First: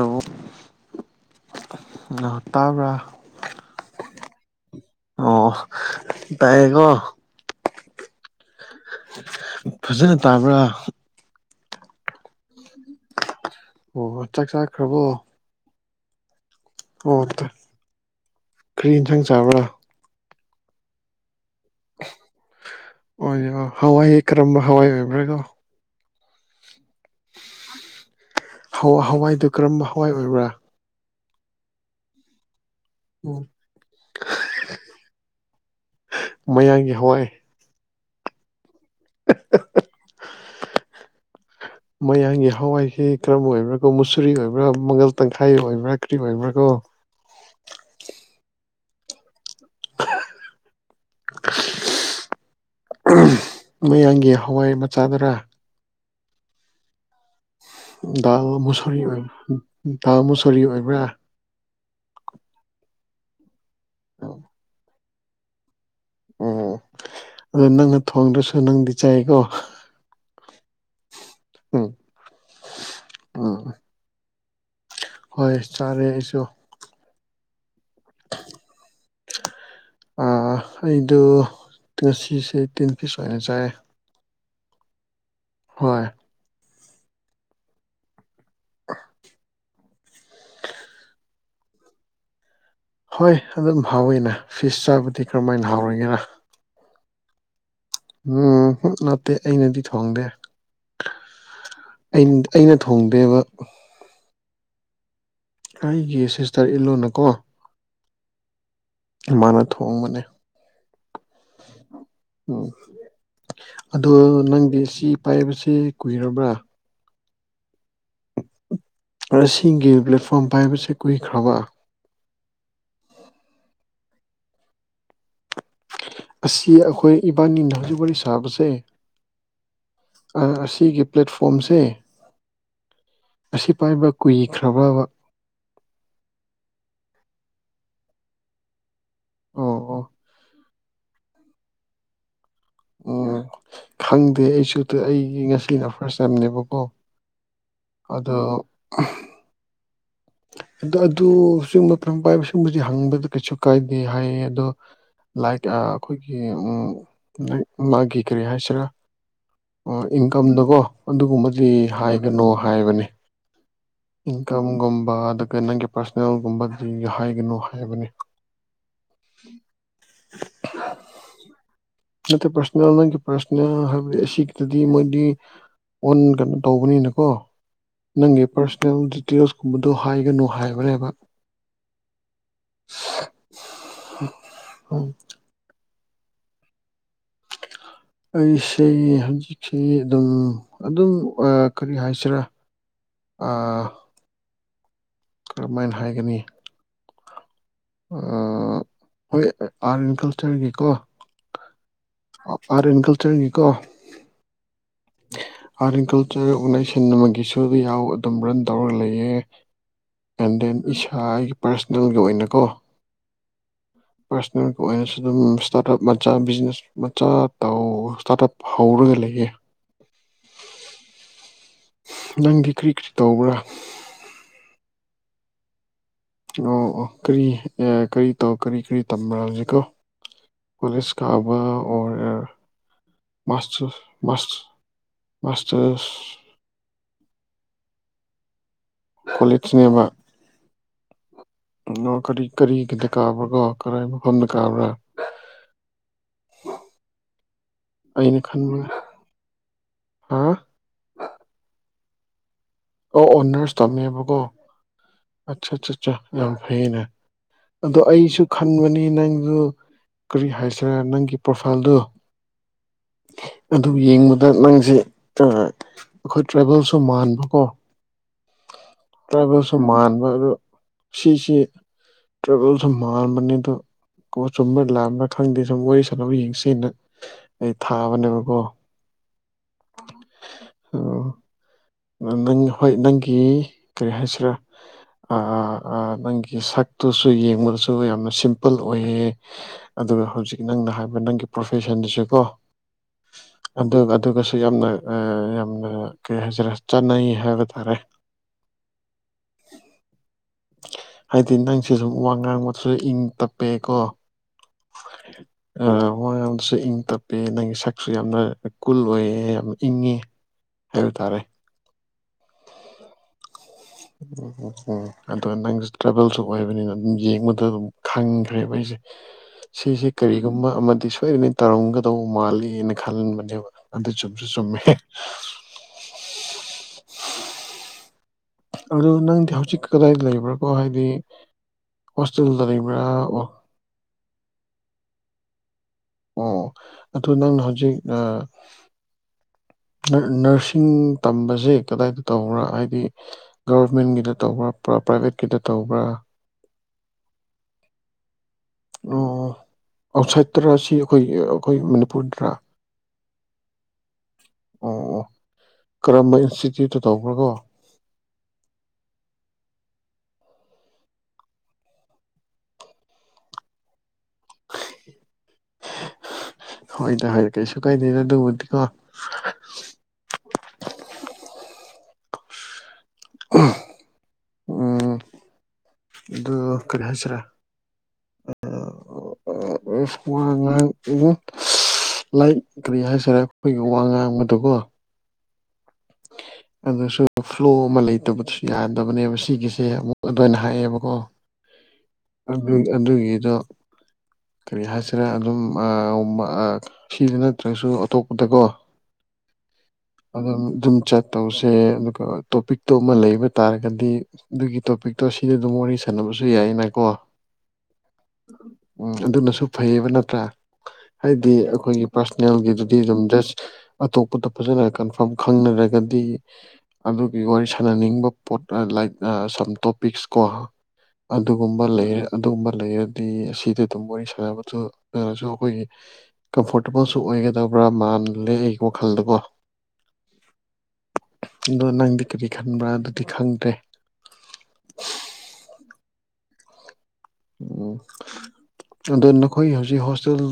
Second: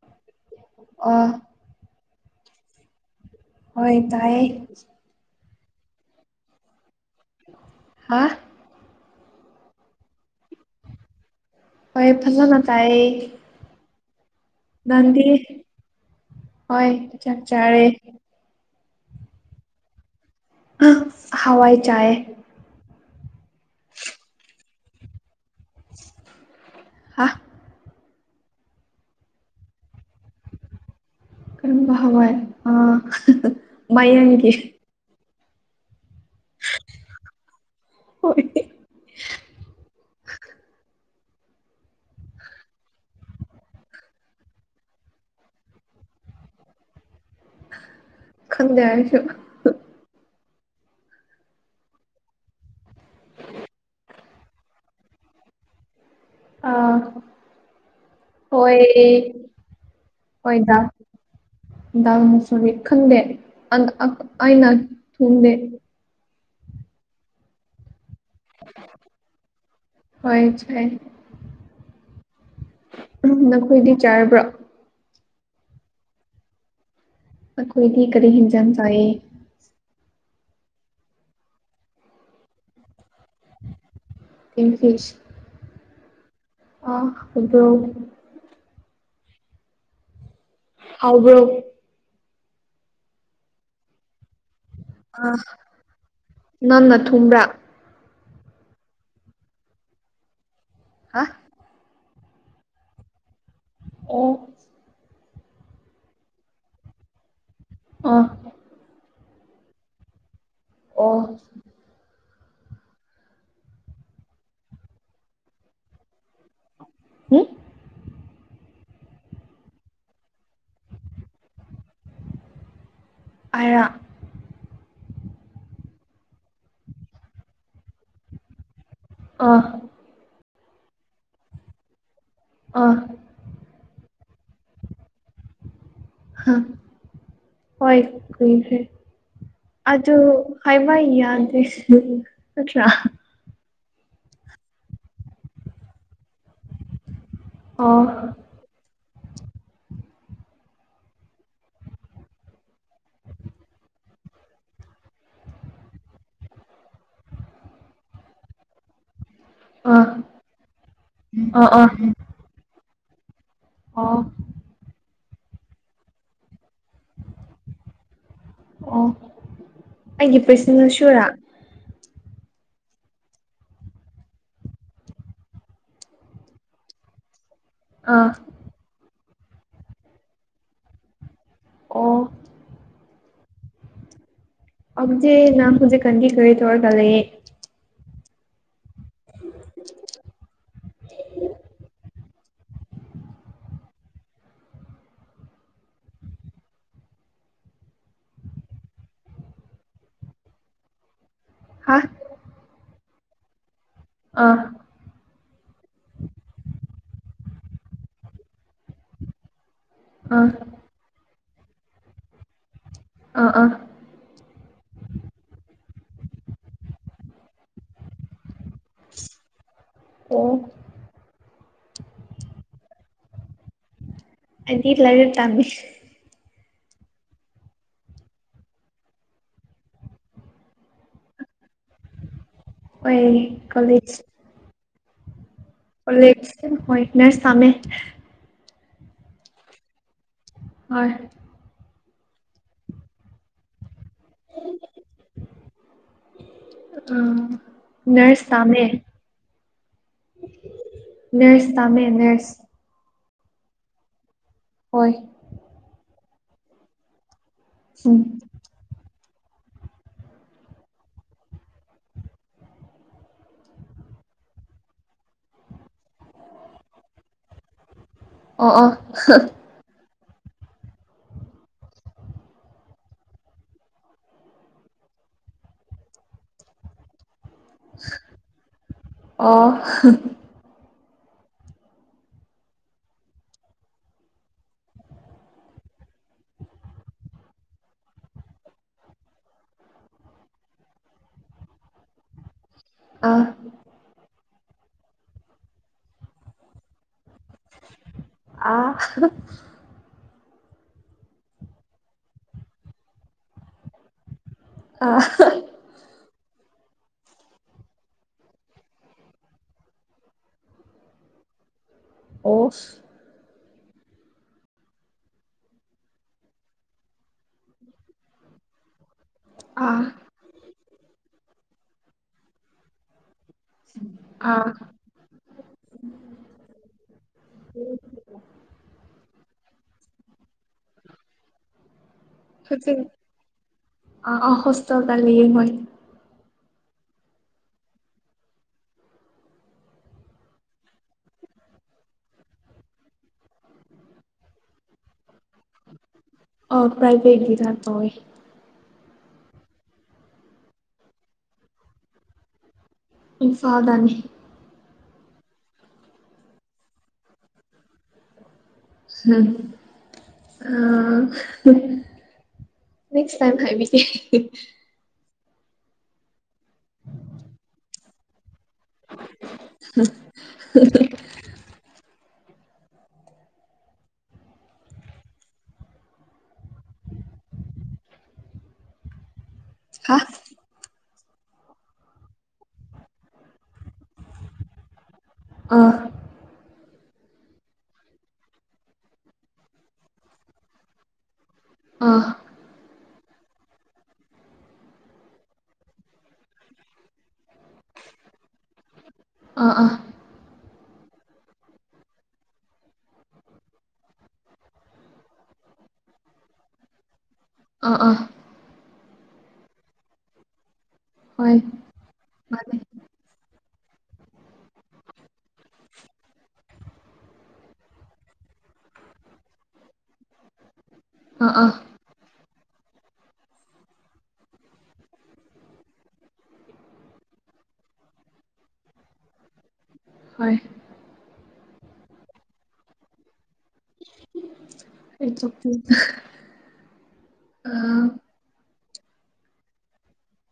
ꯑꯣ ꯑꯣ ꯉꯍ ꯇꯥꯕ꯭ꯔꯥ ꯍꯣꯏ ꯇꯥꯏꯌꯦꯦ ꯑꯣ ꯇꯥꯏꯦꯀꯣ ꯍꯥ ꯐꯖꯅ ꯇꯥꯕ꯭ꯔꯥ ꯍꯣꯏ ꯐꯜꯂꯅ ꯇꯥꯏ ꯑꯣ ꯆꯥꯛ ꯆꯥꯛꯈ꯭ꯔꯕꯣ ꯍꯣꯏ ꯆꯥꯛ ꯆꯥꯔꯦ ꯈ꯭ꯔꯤ ꯏꯟꯁꯥꯡ ꯆꯥꯕ꯭ꯔꯥ ꯍꯋꯥꯏ ꯆꯥ ꯑꯣ ꯌꯥ ꯍꯋꯥꯏꯦ ꯀꯔꯝꯕ ꯍꯋꯥꯏ ꯑꯣꯏꯕ꯭ꯔꯒꯣ ꯑ ꯋꯥ ꯍꯋꯥꯏꯗꯨ ꯀꯔꯝꯕ ꯍꯋꯥꯏ ꯑꯣꯏꯕ꯭ꯔꯥ ꯀꯔꯝꯕ ꯍꯕ ꯑ ꯅꯤ ꯀ ꯃꯌꯥꯡꯒꯤ ꯍꯋꯥꯏ ꯍ [inaudible] ꯃꯌꯥꯡꯒꯤ ꯍꯋꯥꯏꯁꯤ ꯀꯔꯝꯕ ꯑꯣꯏꯕ꯭ꯔꯥ ꯀꯣ ꯃꯨꯁꯨꯔꯤ ꯑꯣꯏꯕ꯭ꯔꯥ ꯃꯪꯒꯜ ꯇꯪꯈꯥꯏ ꯑꯣꯏꯕ꯭ꯔꯥ ꯀꯔꯤ ꯑꯣꯏꯕ꯭ꯔꯥ ꯀꯣ [inaudible] ꯈꯪꯗꯦ ꯍꯥꯏꯁꯨ [inaudible] ꯃꯌꯥꯝꯒꯤ ꯍꯋꯥꯏ ꯃꯆꯥꯗꯨꯔꯥ ꯑꯥ ꯃꯨꯁꯔꯤ ꯑꯣꯏꯕ꯭ꯔ ꯗꯥ ꯍꯣꯏ ꯃꯨꯁꯔꯤ ꯗꯥꯜ ꯑꯣꯏꯕ꯭ꯔꯥ ꯗꯥꯜ ꯃꯨꯁꯨꯕꯤ ꯈꯪꯗꯦ ꯑꯥꯏꯅꯥ ꯊꯣꯡꯗꯦ ꯎꯝ ꯑꯣ ꯊꯣꯡꯗ꯭ꯔꯁꯨ ꯅꯪꯗꯤ ꯆꯥꯏꯀꯣ ꯍꯣꯏ ꯎꯝ ꯎꯝ ꯅꯈꯣꯏꯗꯤ ꯆꯥꯔꯕ꯭ꯔꯣ ꯍꯣꯏ ꯆꯥꯔꯦ ꯑꯩꯁꯨ ꯑꯈꯣꯏꯗꯤ ꯀꯔꯤ ꯍꯖꯟ ꯆꯌꯦ ꯑꯩꯗ ꯉꯁꯤꯁꯦ ꯇꯤꯟ ꯄꯤꯁ ꯑꯣꯏꯅ ꯆꯥꯏ ꯏꯪꯂꯤꯁ ꯍꯣꯏ ꯑꯕ꯭ꯔꯣ [unintelligible] ꯍꯕ ꯍꯣꯏ ꯑꯗꯨꯝ ꯍꯥꯎꯋꯤꯅꯦ ꯐꯤꯁ ꯆꯥꯕꯗꯤ ꯀꯔꯝꯍꯥꯏꯅ ꯍꯥꯎꯔꯣꯏꯒꯦꯔ ꯊꯨꯝꯗ꯭ꯔ ꯎꯝ ꯅꯠꯇꯦ ꯑꯩꯅꯗꯤ ꯊꯣꯡꯗꯦ ꯍꯥ ꯑꯩꯅ ꯊꯣꯡꯗꯦꯕ ꯑꯣ ꯑꯩꯒꯤ ꯁꯤꯁꯇꯔ ꯏꯂꯨꯅꯀꯣ ꯑ ꯏꯥꯅ ꯊꯣꯡꯕꯅꯦ ꯑꯣꯐ ꯎꯝ ꯑꯗꯣ ꯅꯪꯗꯤ ꯁꯤ ꯄꯥꯏꯕꯕꯁꯤꯦ ꯀꯨꯏꯔꯕ꯭ꯔꯥ ꯍꯥ ꯑꯁꯤꯒꯤ ꯄ꯭ꯂꯦꯠꯐꯣꯝ ꯍꯥꯏꯕꯁꯦ ꯀꯨꯏꯈ꯭ꯔꯕ ꯑꯔꯥꯛ ꯑꯁꯤ ꯑꯩꯈꯣꯏ ꯏꯕꯥꯅꯤꯅ ꯍꯧꯖꯤꯛ ꯋꯥꯔꯤ ꯁꯥꯕꯁꯦ ꯑꯥ ꯑꯁꯤꯒꯤ ꯄ꯭ꯂꯦꯠꯐꯣꯝꯁꯦ ꯑꯥ ꯃꯁꯤ ꯄꯥꯏꯕ ꯀꯨꯏꯈ꯭ꯔꯕꯕ ꯍꯥ ꯍꯣꯏ ꯀ ꯍꯥꯏꯦ ꯑꯣ ꯑꯣ ꯑꯗꯨ ꯍꯥꯏꯋꯥ ꯌꯥꯗꯦ ꯅꯠꯇ꯭ꯔꯥ ꯎꯝ ꯈꯪꯗꯦ ꯑꯩꯁꯨ ꯑꯩꯒꯤ ꯉꯁꯤꯅ ꯐꯥꯔꯁ ꯇꯝꯅꯦꯕꯀꯣ ꯑꯣ ꯑꯗꯨꯗꯣ ꯑ ꯑꯗꯨ ꯁꯤꯒꯨꯝꯕ ꯄꯥꯏꯕ ꯁꯤꯒꯨꯝꯕꯗꯤ ꯍꯪꯕꯗ ꯀꯩꯁꯨ ꯀꯥꯏꯗꯦ ꯍꯥꯏꯌꯦ ꯑꯗꯣ ꯂꯥꯏꯛ ꯑꯩꯈꯣꯏꯒꯤ ꯃꯥꯒꯤ ꯀꯔꯤ ꯍꯥꯏꯁꯤꯔꯥ ꯑꯣ ꯑꯥ ꯏꯟꯀꯝꯗꯀꯣ ꯑꯗꯨꯒꯨꯝꯕꯕꯁꯤ ꯑꯥ ꯑꯥ ꯍꯥꯏꯒꯅꯣ ꯍꯥꯏꯕꯅꯤ ꯑꯣ ꯏꯟꯀꯝꯒꯨꯝꯕ ꯑꯗꯨꯒ ꯅꯪꯒꯤ ꯄꯥꯔꯁꯣꯅꯦꯜꯒꯨꯝꯕꯗꯤꯍ ꯍꯥꯏꯒꯅꯨ ꯍꯥꯏꯕꯅꯤ ꯑꯣ ꯑꯩꯒꯤ ꯄꯔꯁꯅꯦꯜ ꯁꯨꯔꯥ ꯅꯠꯇ ꯄꯁꯅꯦ ꯅꯪ ꯄꯁꯅ ꯍꯥꯏꯕ ꯁꯤꯗꯤ ꯃꯣꯏꯗꯤ ꯑꯣꯟ ꯀꯩꯅꯣ ꯇꯧꯕꯅꯤꯅꯀꯣ ꯑꯥ ꯅꯪꯒꯤ ꯄꯥꯔꯁꯣꯅꯦꯜ ꯗꯤꯇꯦꯜꯁꯀꯨꯝꯕꯗꯨꯣ ꯍꯥꯏꯒꯅꯨ ꯍꯥꯏꯕꯅꯦꯕ ꯑꯣ [unintelligible] ꯎꯝ ꯍꯧꯖꯦ ꯅꯅꯥꯖꯦ ꯀꯟꯤ ꯀ ꯇꯔꯒ ꯂꯩꯌꯦꯦ ꯑꯩꯁꯦ ꯍꯧꯖꯤꯛꯁꯤ ꯑꯗꯨꯝ ꯑꯗꯨꯝ ꯀꯔꯤ ꯍꯥꯏ ꯇꯆꯔ ꯑ ꯀꯔꯝꯍꯥꯏꯅ ꯍꯥꯏꯒꯅꯤ ꯍꯣꯏ ꯑꯥꯔꯠ ꯑꯦꯟ ꯀꯜꯆꯔꯒꯤꯀꯣ ꯍꯥ ꯔꯦ ꯀꯜ ꯆꯔꯉꯤꯀꯣ ꯑꯥ ꯑꯥꯔꯠ ꯑꯦꯟ ꯀꯜꯆꯔ ꯑꯣꯔꯒꯅꯥꯏꯖꯦꯁꯟ ꯑꯃꯒꯤꯁꯨ ꯌꯥꯎ ꯑꯗꯨꯝ ꯔꯟ ꯇꯧꯔꯒ ꯂꯩꯌꯦ ꯑꯥ ꯑꯦꯟ ꯗꯦꯟ ꯏꯁꯥ ꯑꯩꯒꯤ ꯄꯥꯔꯁꯅꯦꯜꯒꯤ ꯑꯣꯏꯅꯀꯣ ꯑꯥ ꯑꯥ ꯄꯔꯁꯅꯦꯜꯒꯤ ꯑꯣꯏꯅꯁꯨ ꯑꯗꯨꯝ ꯏꯁꯇꯥꯔꯠ ꯑꯞ ꯃꯆꯥ ꯕꯤꯖꯤꯅꯦꯁ ꯃꯆꯥ ꯇꯧ ꯏꯁꯇꯥꯔꯠ ꯑꯞ ꯍꯩꯔꯒ ꯂꯩꯌꯦ ꯑꯣ ꯅꯪꯗꯤ ꯀꯔꯤ ꯀꯔꯤ ꯇꯧꯕ꯭ꯔꯥ ꯑꯩꯗꯤ ꯂꯥꯏꯔꯤꯛ ꯇꯝꯃꯤ ꯑꯣ ꯑꯣ ꯀꯔꯤ ꯑꯦ ꯀꯔꯤ ꯇꯧ ꯀꯔꯤ ꯀꯔꯤ ꯇꯝꯕ ꯍꯧꯖꯤꯀꯣ ꯀꯂꯦꯖ ꯀꯕ ꯂꯣꯏꯔꯦ ꯍꯣꯏ ꯃꯥꯁꯇꯔ ꯀꯣꯂꯦꯖ ꯃꯥꯁꯇꯔ ꯍꯣꯏ ꯅꯔꯁ ꯇꯝꯃꯦ ꯀꯣꯂꯦꯁꯅꯦꯕ ꯍꯣꯏ ꯑꯣ ꯀꯔꯤ ꯀꯔꯤꯒꯤꯗ ꯀꯥꯕ꯭ꯔꯥ ꯀꯣ ꯀꯗꯥꯏ ꯃꯐꯝꯗ ꯀꯥꯕ꯭ꯔꯥ ꯎ ꯑꯩꯅ ꯅꯔꯁ ꯇꯝꯃꯦ ꯈꯟꯕꯅ ꯍꯥ ꯅꯔꯁ ꯇꯥꯃꯦ ꯅꯔꯁ ꯑꯣ ꯑꯣꯅꯔꯁ ꯇꯝꯃꯦꯕꯀꯣ ꯍꯣꯏ ꯑꯠꯆꯥ ꯑꯠꯆꯥ ꯑꯠ ꯌꯥꯝ ꯐꯩꯌꯦꯅ ꯑꯗꯣ ꯎꯝ ꯑꯩꯁꯨ ꯈꯟꯕꯅꯤ ꯅꯪ ꯑꯗꯨ ꯀꯔꯤ ꯍꯥꯏꯁꯤꯔꯥ ꯅꯪꯒꯤ ꯄ꯭ꯔꯣꯐꯥꯏꯜꯗꯨ ꯑꯗꯨ ꯌꯦꯡꯕꯗ ꯅꯪꯁꯦ ꯑꯩꯈꯣꯏ ꯇ꯭ꯔꯥꯏꯕꯦꯜꯁꯨ ꯃꯥꯟꯕꯀꯣ ꯑ ꯑ ꯁꯤ ꯁꯤ ꯇ꯭ꯔꯕꯦꯜꯁꯃꯥꯟꯕꯅꯤꯗ ꯀꯣ ꯆꯨꯝꯕ ꯂꯥꯛꯑ꯭ꯔꯥ ꯈꯪꯗꯦ ꯁꯨꯝ ꯋꯥꯔꯤ ꯁꯥꯟꯅꯕ ꯌꯦꯡꯁꯤꯅ ꯑꯩ ꯊꯥꯕꯅꯦꯕꯀꯣ ꯑꯣ ꯑꯣ ꯅꯪ ꯍꯣꯏ ꯅꯪꯒꯤ ꯀꯔꯤ ꯍꯥꯏꯁꯤꯔꯥ ꯅꯪꯒꯤ ꯁꯛꯇꯨꯁꯨ ꯌꯦꯡꯕꯗꯁꯨ ꯌꯥꯝꯅ ꯁꯤꯝꯄꯜ ꯑꯣꯏꯌꯦ ꯑꯗꯨꯒ ꯍꯧꯖꯤꯛ ꯅꯪꯅ ꯍꯥꯏꯕ ꯅꯪꯒꯤ ꯄ꯭ꯔꯣꯐꯦꯁꯟꯗꯁꯨꯀꯣ ꯑꯥ ꯑꯗꯨꯒ ꯑꯗꯨꯒꯁꯨ ꯌꯥꯝꯅ ꯌꯥꯝꯅ ꯀꯩ ꯍꯥꯏꯖꯔꯦ ꯆꯠꯅꯩ ꯑ ꯍꯥꯏꯗꯤ ꯅꯪꯁꯦ ꯁꯨꯝ ꯋꯥ ꯉꯥꯡꯕꯗꯨꯁꯨ ꯏꯪ ꯇꯞꯄꯀꯣ ꯑꯥ ꯑ ꯍꯣꯏ ꯨ ꯏꯪ ꯇꯞꯄ ꯅꯪꯒꯤ ꯁꯛꯁꯨ ꯌꯥꯝꯅ ꯀꯨꯜ ꯑꯣꯏꯌꯦ ꯌꯥꯝ ꯏꯪꯉꯦ ꯍꯥꯏꯕꯇꯥꯔꯦ ꯑꯣꯐ ꯎꯝ ꯎꯝ ꯎꯝ ꯑꯗꯨꯒ ꯅꯪꯁꯨ ꯇ꯭ꯔꯥꯚꯦꯜꯁꯨ ꯑꯣꯏꯕꯅꯤꯅ ꯑꯗꯨꯝ ꯌꯦꯡꯕꯗ ꯑꯗꯨꯝ ꯈꯪꯈ꯭ꯔꯦꯕ ꯑꯩꯁꯦ ꯑꯥ ꯁꯤꯁꯦ ꯀꯔꯤꯒꯨꯝꯕ ꯑꯃꯗꯤ ꯁꯣꯏꯗꯅ ꯇꯧꯔꯝꯒꯗꯧꯕ ꯃꯥꯜꯂꯤꯅ ꯈꯟꯕꯅꯦꯕ ꯑꯗꯨꯗ ꯆꯨꯝꯁꯨ ꯑꯥ ꯆꯨꯝꯃꯦ ꯑꯗꯨ ꯅꯪꯗꯤ ꯍꯧꯖꯤꯛ ꯀꯗꯥꯏꯗ ꯂꯩꯕ꯭ꯔꯥꯀꯣ ꯍꯥꯏꯗꯤ ꯍꯣꯇꯦꯜꯗ ꯍꯧꯖꯤꯛ ꯂꯩꯕ꯭ꯔ ꯑꯣ ꯑꯥ ꯑꯥ ꯍꯣꯁꯇꯦꯜꯗ ꯂꯩꯌꯦ ꯍꯣꯏ ꯑꯣ ꯑꯗꯨ ꯅꯪꯅ ꯍꯧꯖꯤꯛ ꯅꯔꯁꯤꯡ ꯇꯝꯕꯁꯦ ꯀꯗꯥꯏꯗ ꯇꯧꯕ꯭ꯔꯥ ꯍꯥꯏꯗꯤ ꯒꯕꯔꯃꯦꯟꯒꯤꯗ ꯇꯧꯕ꯭ꯔꯥ ꯄ꯭ꯔꯥꯏꯚꯦꯠꯀꯤꯗ ꯇꯧꯕ꯭ꯔꯥ ꯑ ꯄ꯭ꯔꯥꯏꯚꯦꯠꯒꯤꯗ ꯇꯧꯑꯦ ꯑꯥꯎꯠꯁꯥꯏꯠꯇꯔꯥꯁꯤ ꯑꯩꯈꯣꯏ ꯑꯩꯈꯣꯏ ꯃꯅꯤꯄꯨꯔꯗ ꯔ ꯏꯝꯐꯥꯜꯗꯅꯤ ꯑꯣ ꯑꯣ ꯀꯔꯝꯕ ꯏꯟꯁꯇꯤꯇ꯭ꯌꯨꯠꯇ ꯇꯧꯕ꯭ꯔ ꯀꯣ ꯎꯝ ꯑ ꯅꯦꯛꯁ ꯇꯥꯏꯝ ꯍꯥꯏꯕꯤꯅꯦ ꯍꯣꯏ ꯗ ꯀꯩꯁꯨꯨꯀꯥꯏꯗꯦ ꯑꯗꯨꯕꯨꯗꯤ [unintelligible] ꯎꯝ ꯑꯗꯨ ꯀꯔꯤ ꯍꯁ꯭ꯔꯥ ꯑ ꯍꯥ ꯁ ꯎꯨꯡ ꯂꯥꯏ ꯀꯔꯤ ꯍꯥꯏꯁꯔꯦ ꯑꯩꯈꯣꯏꯒꯤ ꯋꯥ ꯉꯥꯡꯕꯗꯀꯣ ꯑꯥ ꯍ ꯑꯗꯨꯁꯨ ꯐ꯭ꯂꯣ ꯑꯃ ꯂꯩꯇꯕꯁꯨ ꯌꯥꯗꯕꯅꯦꯕ ꯁꯤꯒꯤꯁꯦ ꯑꯃꯨꯛ ꯑꯗꯨꯃꯥꯏꯅ ꯍꯥꯏꯌꯦꯦꯕꯀꯣ ꯑꯥ ꯑꯗꯨ ꯑꯗꯨ ꯌꯦ ꯑꯗꯣ ꯀꯔꯤ ꯍꯥꯏꯁꯤꯔꯦ ꯑꯗꯨꯝ ꯁꯤꯗꯨꯅ ꯅꯠꯇ꯭ꯔꯁꯨ ꯑꯇꯣꯞꯄꯗꯀꯣ ꯑꯥ ꯑꯥ ꯑꯗꯨꯝ ꯑꯗꯨꯝ ꯆ ꯇꯧꯁꯦ ꯑꯗꯨꯒ ꯇꯣꯄꯤꯛꯇꯣ ꯑꯃ ꯂꯩꯕ ꯇꯥꯔꯒꯗꯤ ꯑꯗꯨꯒꯤ ꯇꯣꯄꯤꯛꯇꯣ ꯁꯤꯗ ꯑꯗꯨꯝ ꯋꯥꯔꯤ ꯁꯅꯕꯁꯨ ꯌꯥꯏꯅꯀꯣ ꯑꯥ ꯑꯥ ꯎꯝ ꯑꯗꯨꯅꯁꯨ ꯐꯩꯌꯦꯕ ꯅꯠꯇ꯭ꯔꯥ ꯍꯥꯏꯗꯤ ꯍꯣꯏ ꯑꯩꯈꯣꯏꯒꯤ ꯃꯥꯅꯦ ꯄꯥꯔꯁꯣꯅꯦꯜꯒꯤꯗꯨꯗꯤ ꯑꯗꯨꯝ ꯖꯁ ꯑꯇꯣꯞꯄꯗ ꯐꯖꯅ ꯀꯟꯐꯥꯝ ꯈꯪꯅꯔꯒꯗꯤ ꯑꯗꯨꯒꯤ ꯋꯥꯔꯤ ꯁꯥꯟꯅꯅꯤꯡꯕ ꯄꯣꯠ ꯂꯥꯏꯛ ꯁꯝ ꯇꯣꯄꯤꯛꯁ ꯀꯣ ꯑꯥ ꯑꯥ ꯑꯗꯨꯒꯨꯝꯕ ꯂꯩꯔꯦ ꯑꯗꯨꯒꯨꯝꯕ ꯂꯩꯔꯦ ꯑ ꯑꯁꯤꯗ ꯑꯗꯨꯝ ꯋꯥꯔꯤ ꯁꯥꯟꯅꯕꯁꯨ ꯅꯔꯁꯨ ꯑꯩꯈꯣꯏꯒꯤ ꯀꯝꯐꯣꯔꯇꯦꯕꯜꯁꯨ ꯑꯣꯏꯒꯗꯕ꯭ꯔꯥ ꯃꯜꯂꯦ ꯑꯩꯒꯤ ꯋꯥꯈꯜꯗꯨꯀꯣ ꯍꯣꯏ ꯑꯗꯣ ꯅꯪꯗꯤ ꯀꯔꯤ ꯈꯟꯕ꯭ꯔꯥ ꯑꯗꯨꯗꯤ ꯈꯪ ꯑꯩ ꯆꯆ ꯎꯝ ꯑꯗꯣ ꯅꯈꯣꯏ ꯍꯧꯖꯤꯛ ꯍꯣꯁꯇꯦꯜ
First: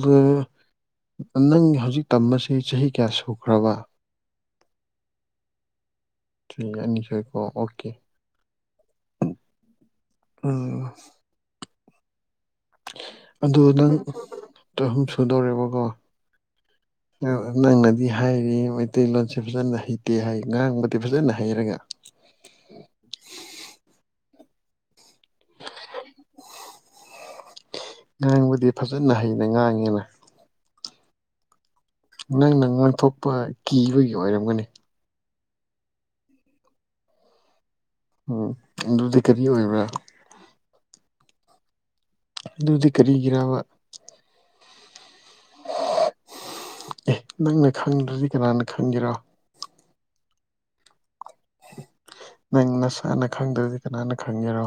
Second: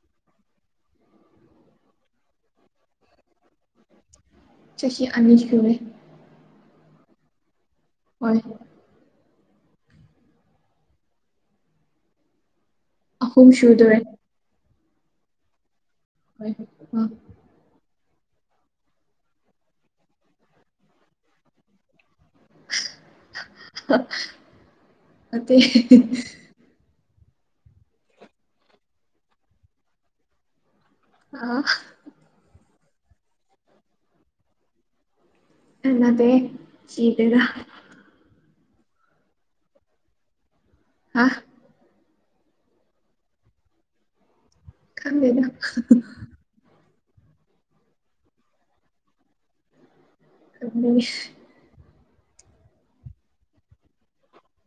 ꯅꯪ ꯍꯧꯖꯤꯛ ꯇꯁꯦ ꯆꯍꯤ ꯀꯌꯥ ꯁꯨꯈ꯭ꯔꯕ ꯆꯁꯤ ꯑꯅꯤꯁ ꯍꯔꯦ ꯊ꯭ꯔꯤ ꯑꯅꯤ ꯁꯣꯏꯀꯣ ꯑꯣꯀꯦ ꯍꯣꯏ ꯍꯣꯏ ꯎ ꯑꯍꯨꯝ ꯑꯗꯨ ꯅꯪ ꯁꯨꯗꯣꯔꯦ ꯆꯍꯨꯝ ꯁꯨꯗꯧꯔꯦꯕꯀꯣ ꯍꯣꯏ ꯑ ꯗꯤ ꯍꯥꯏꯔꯤ ꯃꯩꯇꯩꯂꯣꯟꯁꯦ ꯐꯖꯅ ꯍꯩꯇꯦ ꯍꯥꯏ ꯉꯥꯡꯕꯗꯤ ꯐꯖꯅ ꯍꯩꯔꯒ ꯑ ꯉꯥꯡꯕꯗꯤ ꯐꯖꯅ ꯍꯩꯅ ꯉꯥꯡꯉꯦꯅ ꯑ ꯅꯪꯅ ꯉꯥꯡꯊꯣꯛꯄ ꯀꯤꯕꯒꯤ ꯑꯣꯏꯔꯝꯒꯅꯤ ꯑꯗꯦ ꯆꯤꯗꯒ ꯎꯝ ꯑꯗꯨꯗꯤ ꯀꯔꯤ ꯑꯣꯏꯕ꯭ꯔꯥ ꯑ ꯑꯗꯨꯗꯤ ꯀꯔꯤꯒꯤꯔꯕ ꯀꯗꯅ ꯑꯦ ꯅꯪꯅ ꯈꯪꯗ꯭ꯔꯗꯤ ꯀꯅꯥꯅ ꯈꯪꯒꯤꯦꯔ ꯑꯗꯨ ꯃꯤ ꯅꯪ ꯅꯁꯥꯅ ꯈꯪꯗ꯭ꯔꯗꯤ ꯀꯅꯥꯅ ꯈꯪꯒꯦꯔꯣ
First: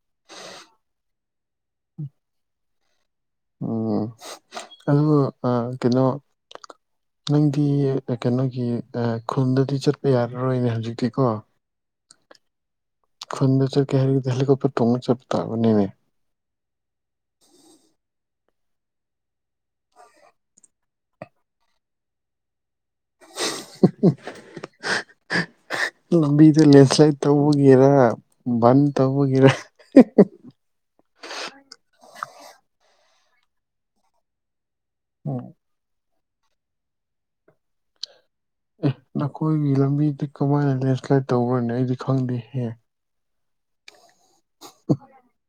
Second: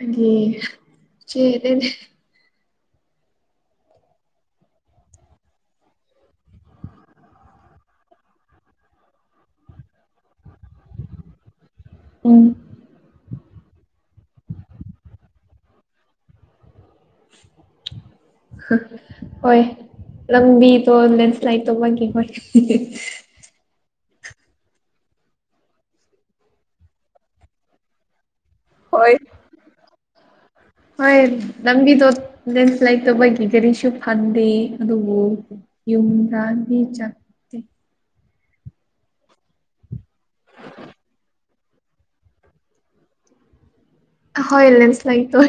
ꯑꯗꯨ ꯁꯤꯅꯦ ꯎꯝ ꯑꯗꯨ ꯑ ꯀꯩꯅꯣ ꯅꯨꯡꯗꯤ ꯀꯩꯅꯣꯒꯤ ꯈꯨꯜꯗꯗꯤ ꯆꯠꯄ ꯌꯥꯔꯔꯣꯏꯅꯦ ꯍꯧꯖꯤꯛꯇꯤꯀꯣ ꯎꯝ ꯈꯣꯟꯟꯗ ꯆ ꯀꯦ ꯍꯥꯏꯔ ꯍꯦꯂꯤꯀꯣꯄꯇꯔ ꯇꯣꯡꯅ ꯆꯠꯄ ꯇꯕ ꯅꯃꯦ ꯍꯣꯏ ꯂꯝꯝꯕ ꯇꯣ ꯂ ꯁ꯭ꯂꯥꯏꯠ ꯇꯣꯦ ꯂꯝꯕꯤꯗ ꯂꯦꯟꯁ꯭ꯂꯥꯏꯠ ꯇꯧꯕꯒꯤꯦꯔ ꯍꯣꯏ ꯍꯣꯏ ꯂꯪꯕꯤ ꯇ ꯂꯦꯟꯁ꯭ꯂꯥꯏꯗ ꯇꯧꯕꯒꯤ ꯀꯔꯤꯁꯨ ꯐꯗꯦ ꯑꯗꯨꯕꯨ ꯌꯨꯝ ꯒꯥꯟꯙꯤ ꯆꯖꯒꯇꯤ ꯑꯦ ꯅꯈꯣꯏꯒꯤ ꯂꯝꯕꯤꯗꯤ ꯀꯃꯥꯏꯅ ꯂꯦꯟꯁ꯭ꯂꯥꯏꯠ ꯇꯧꯈ꯭ꯔꯅꯦ ꯑꯩꯗꯤ ꯈꯪꯗꯦꯍꯦ ꯍꯣꯏ ꯂꯁ ꯂꯥꯏ ꯇ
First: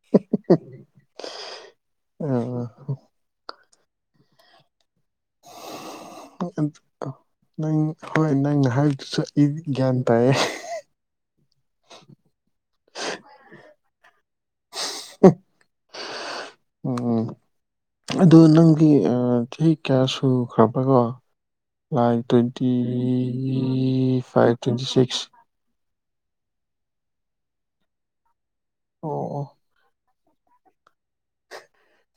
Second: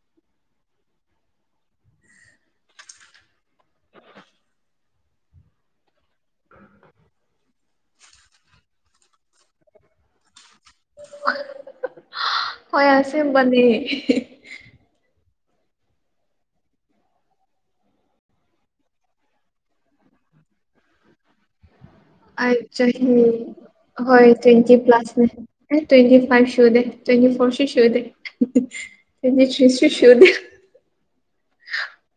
[inaudible] [unintelligible] ꯅꯪ ꯍꯣꯏ ꯅꯪꯅ ꯍꯥꯏꯕꯗꯨꯁꯨ ꯑꯩꯗꯤ ꯒ꯭ꯌꯥꯟ ꯇꯥꯏꯌꯦ ꯍꯣꯏ ꯑꯁꯤ ꯃꯅꯤ ꯎꯝ ꯑꯗꯨ ꯅꯪꯒꯤ ꯆꯍꯤ ꯀꯌꯥ ꯁꯨꯈ꯭ꯔꯕ꯭ꯔꯀꯣ ꯥꯏꯚ ꯑꯩ ꯇ꯭ꯋꯦꯟꯇꯤ ꯆꯍꯤ ꯍꯣꯏ ꯐꯥꯏꯚ ꯇ꯭ꯋꯦꯟꯇꯤ ꯁꯤꯛꯁ ꯄ꯭ꯂꯁꯅꯦ ꯑꯦ ꯇ꯭ꯋꯦꯟꯇꯤ ꯐꯥꯏꯚ ꯁꯗꯦ ꯇ꯭ꯋꯦꯟꯇꯤ ꯐꯣꯔꯁꯨ ꯁꯗꯦ ꯑꯣ ꯇ꯭ꯋꯦꯟꯇꯤ ꯑꯣ ꯊ꯭ꯔꯤꯁꯨ [inaudible]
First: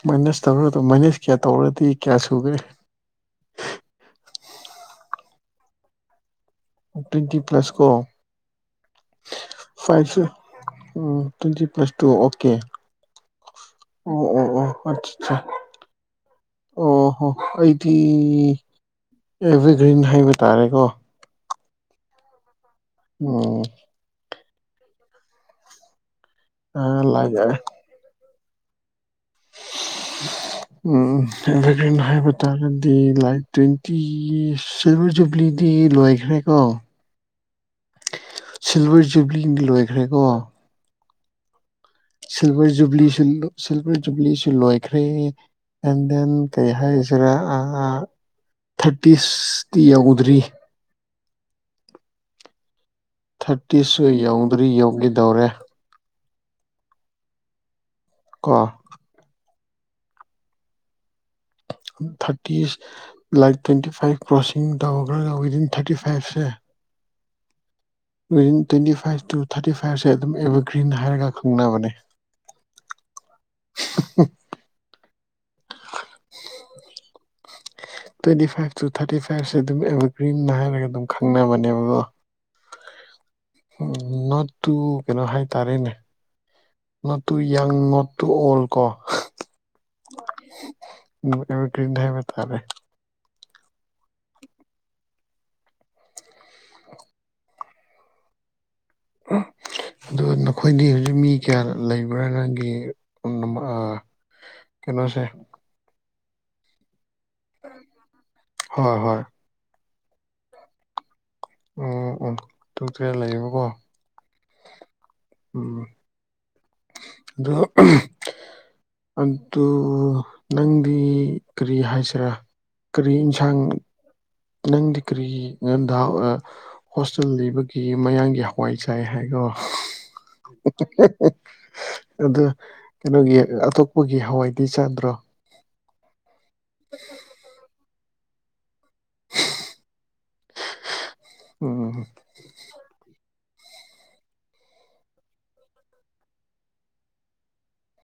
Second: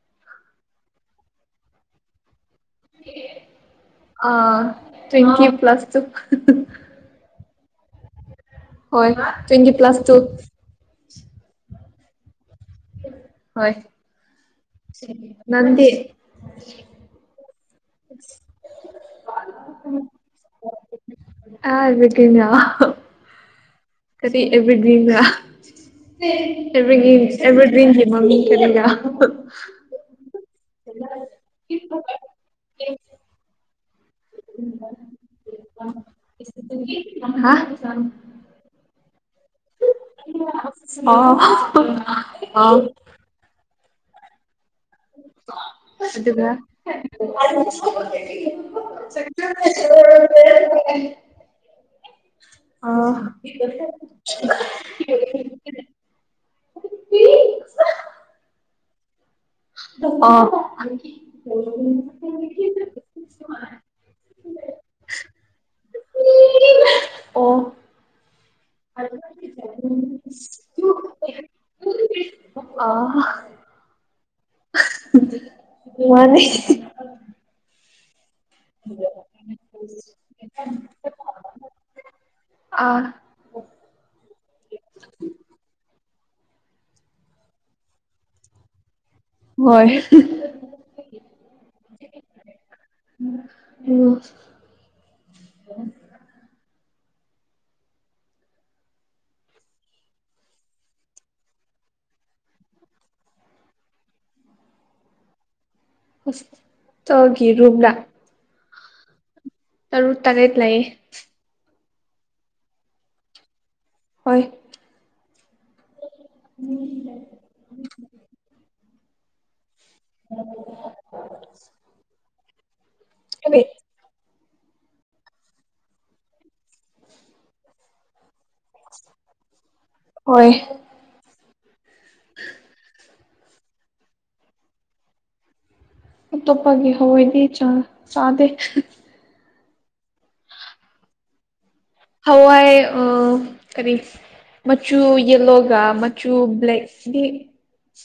ꯃꯥꯏꯅꯁ ꯇꯧꯔ ꯑꯗꯨ ꯃꯥꯏꯅꯁ ꯀꯌꯥ ꯇꯧꯔꯗꯤ ꯀꯌꯥ ꯁꯨꯈ꯭ꯔꯦ ꯑ ꯇ꯭ꯋꯦꯟꯇꯤ ꯄ꯭ꯂꯁ ꯇ ꯇ꯭ꯋꯦꯟꯇꯤ ꯄ꯭ꯂꯁ ꯀꯣ ꯍꯣꯏ ꯇ꯭ꯋꯦꯟꯇꯤ ꯄ꯭ꯂꯁ ꯇꯨ ꯐꯥꯏꯚ ꯎ ꯇ꯭ꯋꯦꯟꯇꯤ ꯄ꯭ꯂꯥꯁ ꯇꯨ ꯑꯣꯀꯦ ꯍꯣꯏ ꯑꯣ ꯑꯣ ꯑꯣ ꯑ ꯅꯪꯗꯤ ꯑꯣ ꯍꯣ ꯑꯩꯗꯤ ꯑꯦꯕꯔꯒ꯭ꯔꯤꯟ ꯍꯥꯏ ꯇꯥꯔꯦꯀꯣ ꯑ ꯏ ꯀꯦ ꯌꯥ ꯑꯣꯝ ꯀꯔꯤ ꯑꯦꯚꯔꯒ꯭ꯔꯤꯟꯒ ꯑꯦꯚꯔꯒ꯭ꯔꯤꯟ ꯂꯥꯏꯛ ꯑꯦꯚꯔꯒ꯭ꯔꯤꯟꯒꯤ ꯃꯃꯤꯡ ꯀꯔꯤꯒ ꯎꯝ ꯑꯦꯔꯤꯅꯍꯕ ꯇꯥꯔꯗꯤ ꯂꯥꯏꯠ ꯇ ꯇꯤ ꯁꯤꯜꯚꯔ ꯖꯨꯕ꯭ꯂꯤꯗꯤ ꯂꯣꯏꯈ꯭ꯔꯦꯀꯣ ꯑꯁꯥꯡ ꯖꯨꯕꯂꯤꯡ ꯂꯣꯏꯈ꯭ꯔꯦꯀꯣ ꯁꯃ ꯁꯤꯜꯚꯔ ꯖꯨꯕ꯭ꯂꯤꯁꯨ ꯁꯤꯜꯚꯔ ꯖꯨꯕ꯭ꯂꯤꯁꯨ ꯂꯣꯏꯈ꯭ꯔꯦ ꯑꯦꯟ ꯗꯦꯟ ꯀꯩ ꯍꯥꯏꯁꯤꯔꯥ [inaudible] ꯊꯥꯔꯇꯤꯁꯇꯤ ꯌꯧꯗ꯭ꯔꯤ [unintelligible] ꯊꯥꯔꯇꯤꯁꯁꯨ ꯌꯧꯗ꯭ꯔꯤ ꯑꯥ ꯌꯧꯒꯦꯗꯧꯔꯦ [inaudible] ꯀ ꯑ thirties like twenty five crossing ꯇꯧꯈ꯭ꯔꯒ ꯋꯤꯗꯤꯟ ꯊꯥꯔꯇꯤ ꯐꯥꯏꯚꯁꯦ of within twenty five to thirty ꯐꯥꯏꯚꯁꯦ ꯑꯗꯨꯝ ꯑꯦꯚꯔꯒ꯭ꯔꯤꯟ ꯍꯥꯏꯔꯒ ꯈꯪꯅꯕꯅꯦ ꯑ [unintelligible] ꯃꯥꯅꯦ ꯇ꯭ꯋꯦꯟꯇꯤ ꯐꯥꯏꯚ ꯇꯨ ꯊꯥꯔꯇꯤ ꯐꯥꯏꯚꯁꯦ ꯑꯗꯨꯝ ꯑꯦꯚꯔꯒ꯭ꯔꯤꯝ ꯍꯥꯏꯔꯒ ꯑꯗꯨꯝ ꯈꯪꯅꯕꯅꯦꯕꯀꯣ ꯑꯥ ꯎ ꯅ ꯇꯨ ꯀꯩꯅꯣ ꯍꯥꯏ ꯇꯔꯅꯦ ꯅꯠꯇꯨ ꯌꯪ ꯅꯠꯇꯨ ꯑꯣꯜ ꯀꯣ ꯍꯣꯏ ꯀꯔꯤ ꯊ ꯍꯥꯏꯃꯦꯦ ꯇꯥꯔꯦ ꯑꯣ [inaudible] ꯑ ꯅꯈꯣꯏꯗꯤ ꯍꯧꯖꯤꯛ ꯃꯤ ꯀꯌꯥ ꯂꯩꯕ꯭ꯔꯥ ꯅꯪꯒꯤ ꯀꯩꯅꯣꯁꯦ ꯑꯁ ꯇꯒꯤ ꯔꯨꯝꯂ ꯍꯣꯏ ꯍꯣꯏ ꯇꯔꯨ ꯇꯔꯥꯏꯠ ꯂꯩꯌꯦ ꯑꯣ ꯑꯣꯟꯊꯣꯛꯇꯣꯛꯇ꯭ꯔꯦ ꯂꯩꯌꯦꯕꯀꯣ ꯍꯣꯏ ꯎꯝ ꯑꯗꯨꯗꯣ ꯑꯗꯨꯣ ꯑꯣ ꯅꯪꯗꯤ ꯀꯔꯤ ꯍꯥꯏꯁꯤꯔꯥ ꯀꯔꯤ ꯏꯟꯁꯥꯡ ꯅꯪꯗꯤ ꯀꯔꯤ ꯅꯪꯗ ꯍꯣꯁꯇꯦꯜ ꯂꯩꯕꯒꯤ ꯃꯌꯥꯡꯒꯤ ꯍꯋꯥꯏ ꯆꯥꯏ ꯍꯥꯏꯈ꯭ꯔꯣ ꯍꯣꯏ ꯑꯗꯨꯗ ꯀꯩꯅꯣꯒꯤ ꯑꯇꯣꯞꯄꯒꯤ ꯍꯋꯥꯏꯗꯤ ꯆꯥꯗ꯭ꯔꯣ ꯑꯇꯣꯞꯄꯒꯤ ꯍꯣꯏꯗꯤ ꯆ ꯆꯥꯗꯦ ꯎꯝ ꯍꯋꯥꯏ ꯑꯥ ꯀꯔꯤ ꯃꯆꯨ ꯌꯦꯂꯣꯒ ꯃꯆꯨ ꯕ꯭ꯂꯦꯛ